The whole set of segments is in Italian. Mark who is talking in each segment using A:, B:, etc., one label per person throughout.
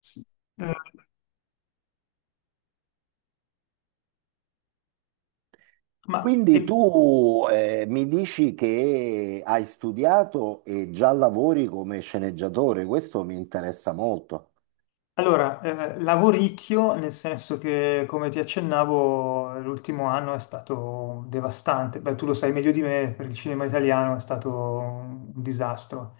A: Sì. Eh, ma e-
B: Quindi tu mi dici che hai studiato e già lavori come sceneggiatore, questo mi interessa molto.
A: allora, lavoricchio, nel senso che, come ti accennavo, l'ultimo anno è stato devastante. Beh, tu lo sai meglio di me, per il cinema italiano è stato un disastro.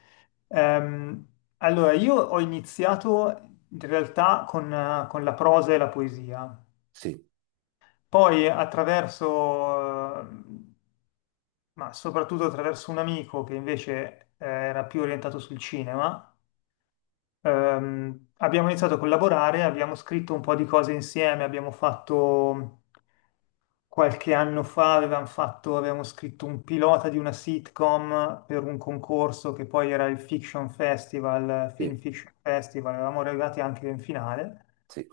A: Ehm, allora, io ho iniziato in realtà con la prosa e la poesia,
B: Sì,
A: poi attraverso, ma soprattutto attraverso un amico che invece era più orientato sul cinema. Abbiamo iniziato a collaborare, abbiamo scritto un po' di cose insieme, abbiamo fatto qualche anno fa, avevamo scritto un pilota di una sitcom per un concorso che poi era il Fiction Festival,
B: sì,
A: Film Fiction Festival, eravamo arrivati anche in finale.
B: sì,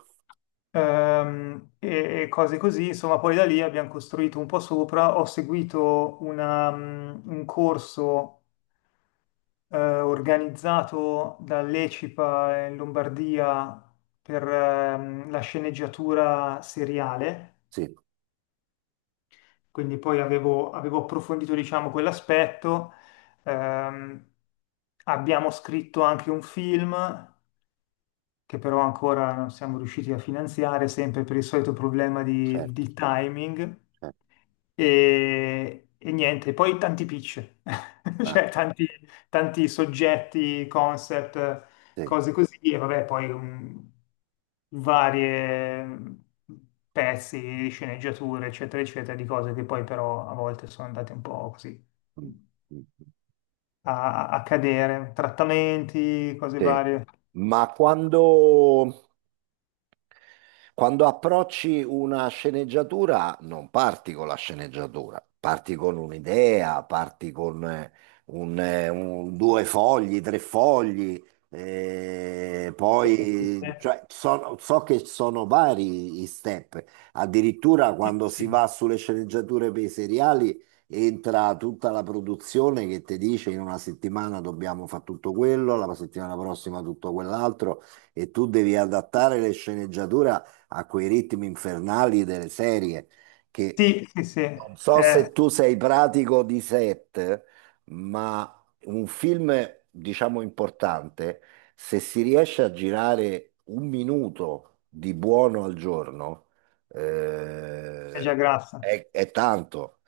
A: E cose così, insomma, poi da lì abbiamo costruito un po' sopra. Ho seguito un corso organizzato dall'ECIPA in Lombardia per la sceneggiatura seriale,
B: sì,
A: quindi poi avevo approfondito, diciamo, quell'aspetto. Ehm, abbiamo scritto anche un film che però ancora non siamo riusciti a finanziare, sempre per il solito problema di,
B: certo,
A: di timing.
B: certo.
A: E niente, poi tanti pitch,
B: Ah,
A: cioè tanti, tanti soggetti, concept,
B: sì.
A: cose così, e vabbè, poi varie pezzi, sceneggiature, eccetera, eccetera, di cose che poi però a volte sono andate un po' così
B: Mm, mm, mm.
A: a cadere, trattamenti, cose
B: Sì.
A: varie.
B: Ma quando, Quando approcci una sceneggiatura, non parti con la sceneggiatura, parti con un'idea, parti con due fogli, tre fogli,
A: Sì,
B: poi cioè, so che sono vari i step. Addirittura
A: sì.
B: quando si
A: Sì.
B: va sulle sceneggiature per i seriali, entra tutta la produzione che ti dice in una settimana dobbiamo fare tutto quello, la settimana prossima tutto quell'altro, e tu devi adattare le sceneggiature a quei ritmi infernali delle serie che,
A: Sì, sì, sì,
B: non so
A: è
B: se tu sei pratico di set, ma un film, diciamo, importante, se si riesce a girare un minuto di buono al giorno,
A: già
B: eh,
A: grassa.
B: è tanto.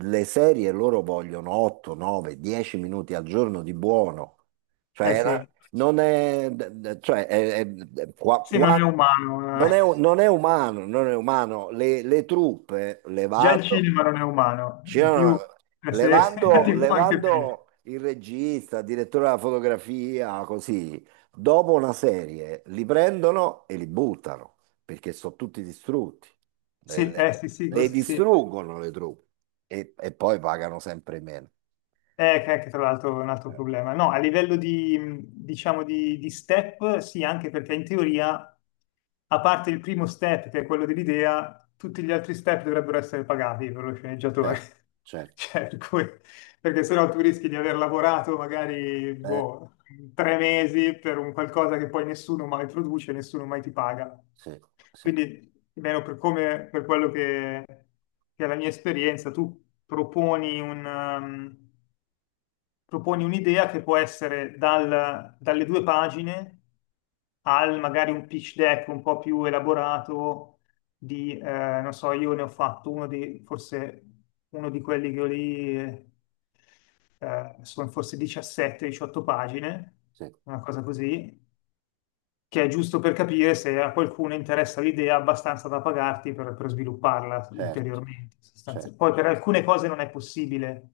B: Le serie loro vogliono 8, 9, 10 minuti al giorno di buono.
A: Eh
B: Cioè,
A: sì,
B: non è, cioè,
A: sì, non è umano.
B: non
A: Eh.
B: è, non è umano, non è umano. Le truppe,
A: Già il cinema non è umano, in
B: c'erano-
A: più la serie la
B: levando,
A: TV anche più.
B: levando il regista, il direttore della fotografia, così, dopo una serie li prendono e li buttano, perché sono tutti distrutti. Le,
A: Sì,
B: le-
A: sì, sì,
B: le
A: questo sì.
B: distruggono le truppe e poi pagano sempre meno.
A: Che anche tra l'altro è un altro
B: Eh,
A: problema. No, a livello di, diciamo, di step, sì, anche perché in teoria, a parte il primo step, che è quello dell'idea, tutti gli altri step dovrebbero essere pagati per lo sceneggiatore.
B: certo, certo.
A: Cioè, perché sennò tu rischi di aver lavorato magari,
B: Eh,
A: boh, 3 mesi per un qualcosa che poi nessuno mai produce, nessuno mai ti paga.
B: sì, sì,
A: Quindi, almeno per come, per quello che è la mia esperienza, tu proponi un, um, proponi un'idea che può essere dalle due pagine al magari un pitch deck un po' più elaborato di, non so, io ne ho fatto uno di, forse uno di quelli che ho lì, sono forse 17-18 pagine,
B: sì.
A: una cosa così, che è giusto per capire se a qualcuno interessa l'idea abbastanza da pagarti per svilupparla
B: Certo,
A: ulteriormente. Sostanzialmente.
B: certo.
A: Poi per alcune cose non è possibile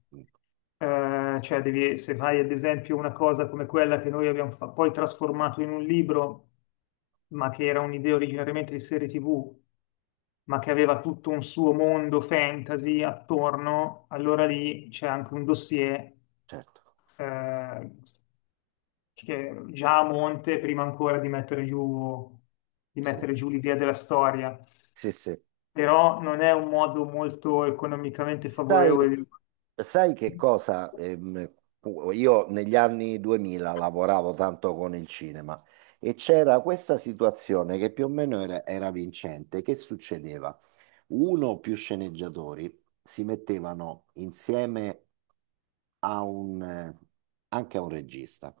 A: cioè, devi, se fai ad esempio una cosa come quella che noi abbiamo poi trasformato in un libro, ma che era un'idea originariamente di serie TV, ma che aveva tutto un suo mondo fantasy attorno, allora lì c'è anche un dossier
B: Certo,
A: eh, che già a monte, prima ancora di mettere giù,
B: sì,
A: l'idea della storia,
B: sì, sì.
A: però non è un modo molto economicamente
B: Sai,
A: favorevole di...
B: sai che cosa? Io negli anni 2000 lavoravo tanto con il cinema e c'era questa situazione che più o meno era vincente. Che succedeva? Uno o più sceneggiatori si mettevano insieme a un, eh, anche a un regista,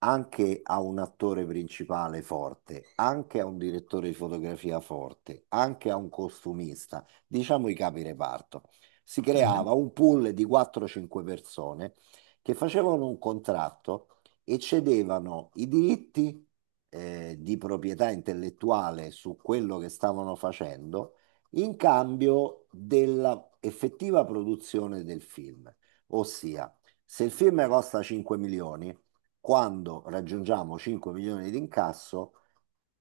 B: anche a un attore principale forte, anche a un direttore di fotografia forte, anche a un costumista, diciamo i capi reparto. Si
A: Mhm.
B: creava un pool di 4-5 persone che facevano un contratto e cedevano i diritti di proprietà intellettuale su quello che stavano facendo, in cambio della effettiva produzione del film. Ossia, se il film costa 5 milioni, quando raggiungiamo 5 milioni di incasso,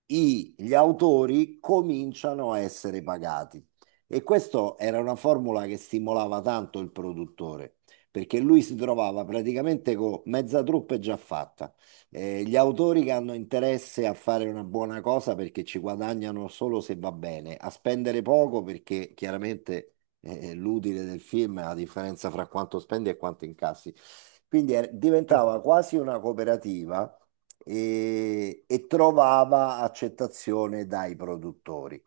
B: gli autori cominciano a essere pagati. E questa era una formula che stimolava tanto il produttore, perché lui si trovava praticamente con mezza truppa già fatta. Gli autori che hanno interesse a fare una buona cosa perché ci guadagnano solo se va bene, a spendere poco perché chiaramente l'utile del film è la differenza fra quanto spendi e quanto incassi. Quindi diventava quasi una cooperativa e trovava accettazione dai produttori.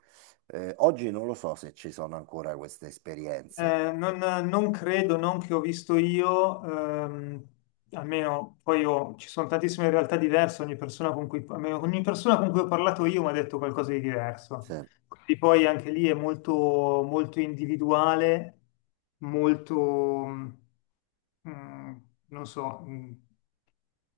B: Oggi non lo so se ci sono ancora queste esperienze.
A: Non credo, non che ho visto io, ehm, almeno poi ci sono tantissime realtà diverse, ogni persona con cui, almeno ogni persona con cui ho parlato io mi ha detto qualcosa di
B: Sì.
A: diverso. Quindi poi anche lì è molto, molto individuale, molto, mm, mm, non so,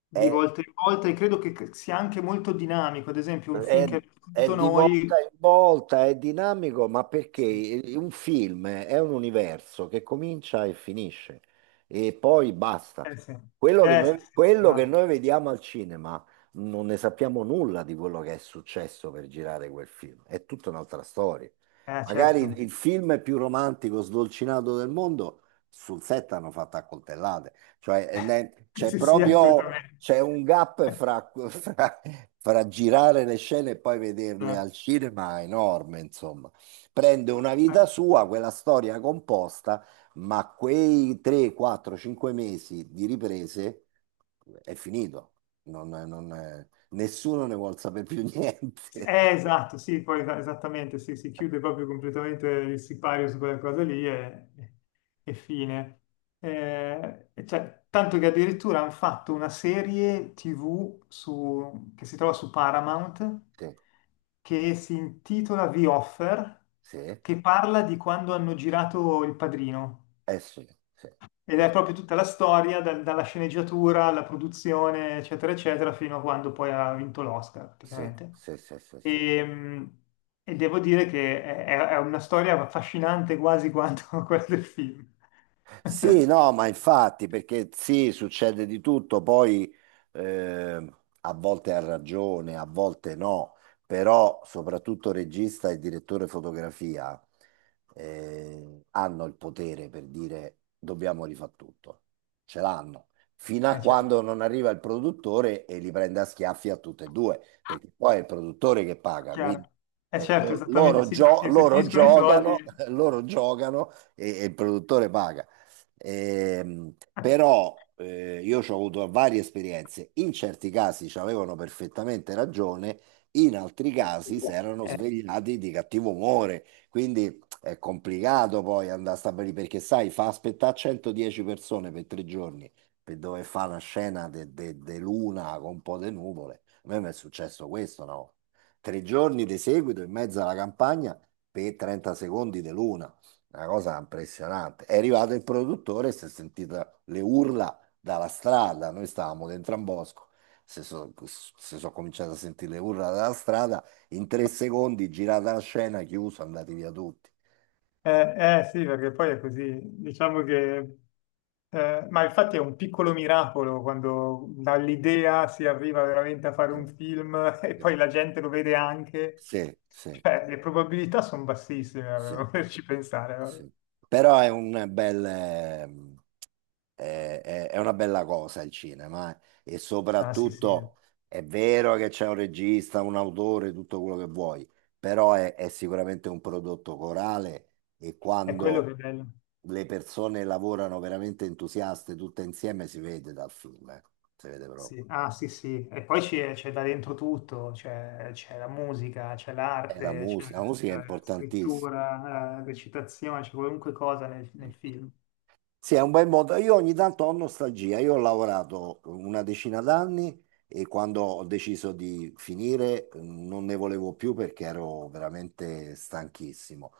A: di
B: È
A: volta in volta e credo che sia anche molto dinamico. Ad esempio, un film
B: È,
A: che abbiamo
B: è
A: visto
B: di volta
A: noi...
B: in volta, è dinamico, ma
A: Sì,
B: perché un film è un universo che comincia e finisce e poi basta.
A: eh sì,
B: Quello che
A: eh sì,
B: noi,
A: sì,
B: quello che
A: esatto.
B: noi vediamo al cinema, non ne sappiamo nulla di quello che è successo per girare quel film, è tutta un'altra storia. Magari il,
A: Certo.
B: il film più romantico, sdolcinato del mondo, sul set hanno fatto accoltellate. Cioè, c'è
A: Sì, sì,
B: proprio,
A: assolutamente.
B: c'è un gap fra, fra girare le scene e poi vederle
A: Eh,
B: al cinema, enorme, insomma. Prende una vita sua, quella storia composta, ma quei 3, 4, 5 mesi di riprese è finito. Nessuno ne vuol sapere più
A: sì,
B: niente.
A: esatto, sì, poi esattamente, sì, si chiude proprio completamente il sipario su quella cosa lì e fine. E cioè, tanto che addirittura hanno fatto una serie TV che si trova su Paramount,
B: Sì,
A: che si intitola The Offer,
B: sì,
A: che parla di quando hanno girato Il Padrino.
B: eh sì, sì,
A: Ed
B: sì,
A: è
B: sì,
A: proprio tutta la storia, dalla sceneggiatura alla produzione, eccetera, eccetera, fino a quando poi ha vinto l'Oscar,
B: sì,
A: praticamente.
B: sì, sì, sì.
A: E, mh, e devo dire che è una storia affascinante quasi quanto quella del film.
B: Sì, no, ma infatti, perché sì, succede di tutto, poi eh, a volte ha ragione, a volte no, però soprattutto regista e direttore fotografia hanno il potere per dire dobbiamo rifare tutto, ce l'hanno, fino a
A: Certo,
B: quando non arriva il produttore e li prende a schiaffi a tutte e due, perché poi è il produttore che paga,
A: chiaro.
B: quindi
A: Certo, esattamente, sì, perché se
B: loro
A: finiscono i
B: giocano,
A: soldi...
B: loro giocano e il produttore paga. Ehm, Però io ci ho avuto varie esperienze. In certi casi ci avevano perfettamente ragione, in altri casi si erano
A: Eh,
B: svegliati di cattivo umore. Quindi è complicato poi andare a stabilire perché, sai, fa aspettare 110 persone per 3 giorni per dove fa una scena di luna con un po' di nuvole. A me mi è successo questo, no? 3 giorni di seguito in mezzo alla campagna per 30 secondi di luna. Una cosa impressionante. È arrivato il produttore e si è sentita le urla dalla strada. Noi stavamo dentro a un bosco. Si sono cominciato a sentire le urla dalla strada. In 3 secondi, girata la scena, chiuso, andati via tutti.
A: eh, sì, perché poi è così. Diciamo che, ma infatti è un piccolo miracolo quando dall'idea si arriva veramente a fare
B: Sì,
A: un film e
B: sì,
A: poi la gente lo vede anche.
B: sì, sì,
A: Cioè, le probabilità sono bassissime,
B: sì,
A: poterci pensare. Vabbè.
B: sì. Però è un bel, è una bella cosa il cinema, eh. E
A: Ah, sì, sì,
B: soprattutto è vero che c'è un regista, un autore, tutto quello che vuoi, però è sicuramente un prodotto corale, e
A: è quello
B: quando
A: che è bello.
B: le persone lavorano veramente entusiaste tutte insieme si vede dal film, eh. Si vede
A: Sì.
B: proprio.
A: Ah, sì, sì. E poi c'è da dentro tutto, c'è la musica, c'è
B: E
A: l'arte, c'è
B: la musica è
A: la
B: importantissima.
A: scrittura, la recitazione, c'è qualunque cosa nel film.
B: Sì, è un bel modo. Io ogni tanto ho nostalgia. Io ho lavorato una decina d'anni e quando ho deciso di finire non ne volevo più perché ero veramente stanchissimo.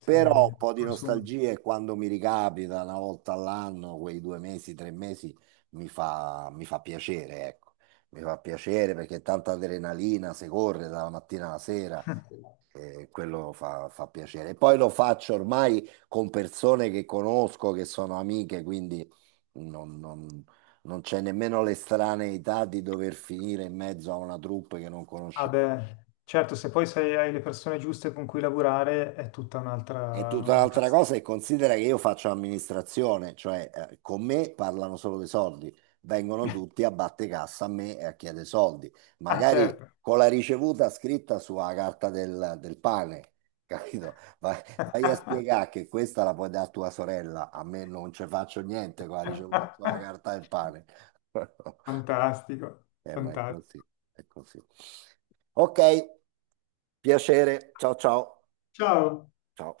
A: Sì,
B: Però un po' di
A: consumo.
B: nostalgia, e quando mi ricapita una volta all'anno, quei 2 mesi, 3 mesi, mi fa piacere, ecco. Mi fa piacere perché è tanta adrenalina, si corre dalla mattina alla sera. E quello fa piacere. Poi lo faccio ormai con persone che conosco, che sono amiche, quindi non, non- non c'è nemmeno l'estraneità di dover finire in mezzo a una troupe che non
A: Ah
B: conosce.
A: beh, certo, se poi hai le persone giuste con cui lavorare è tutta
B: È
A: un'altra...
B: tutta
A: un'altra...
B: un'altra cosa,
A: storia.
B: e considera che io faccio amministrazione, cioè con me parlano solo dei soldi, vengono tutti a batte cassa a me e a chiedere soldi,
A: Ah,
B: magari
A: certo.
B: con la ricevuta scritta sulla carta del pane, capito? Vai, vai a spiegare che questa la puoi dare a tua sorella, a me non ci faccio niente con la ricevuta sulla carta del pane.
A: Fantastico,
B: Ma è così,
A: fantastico.
B: è così. Ok, piacere, ciao ciao,
A: Ciao.
B: ciao.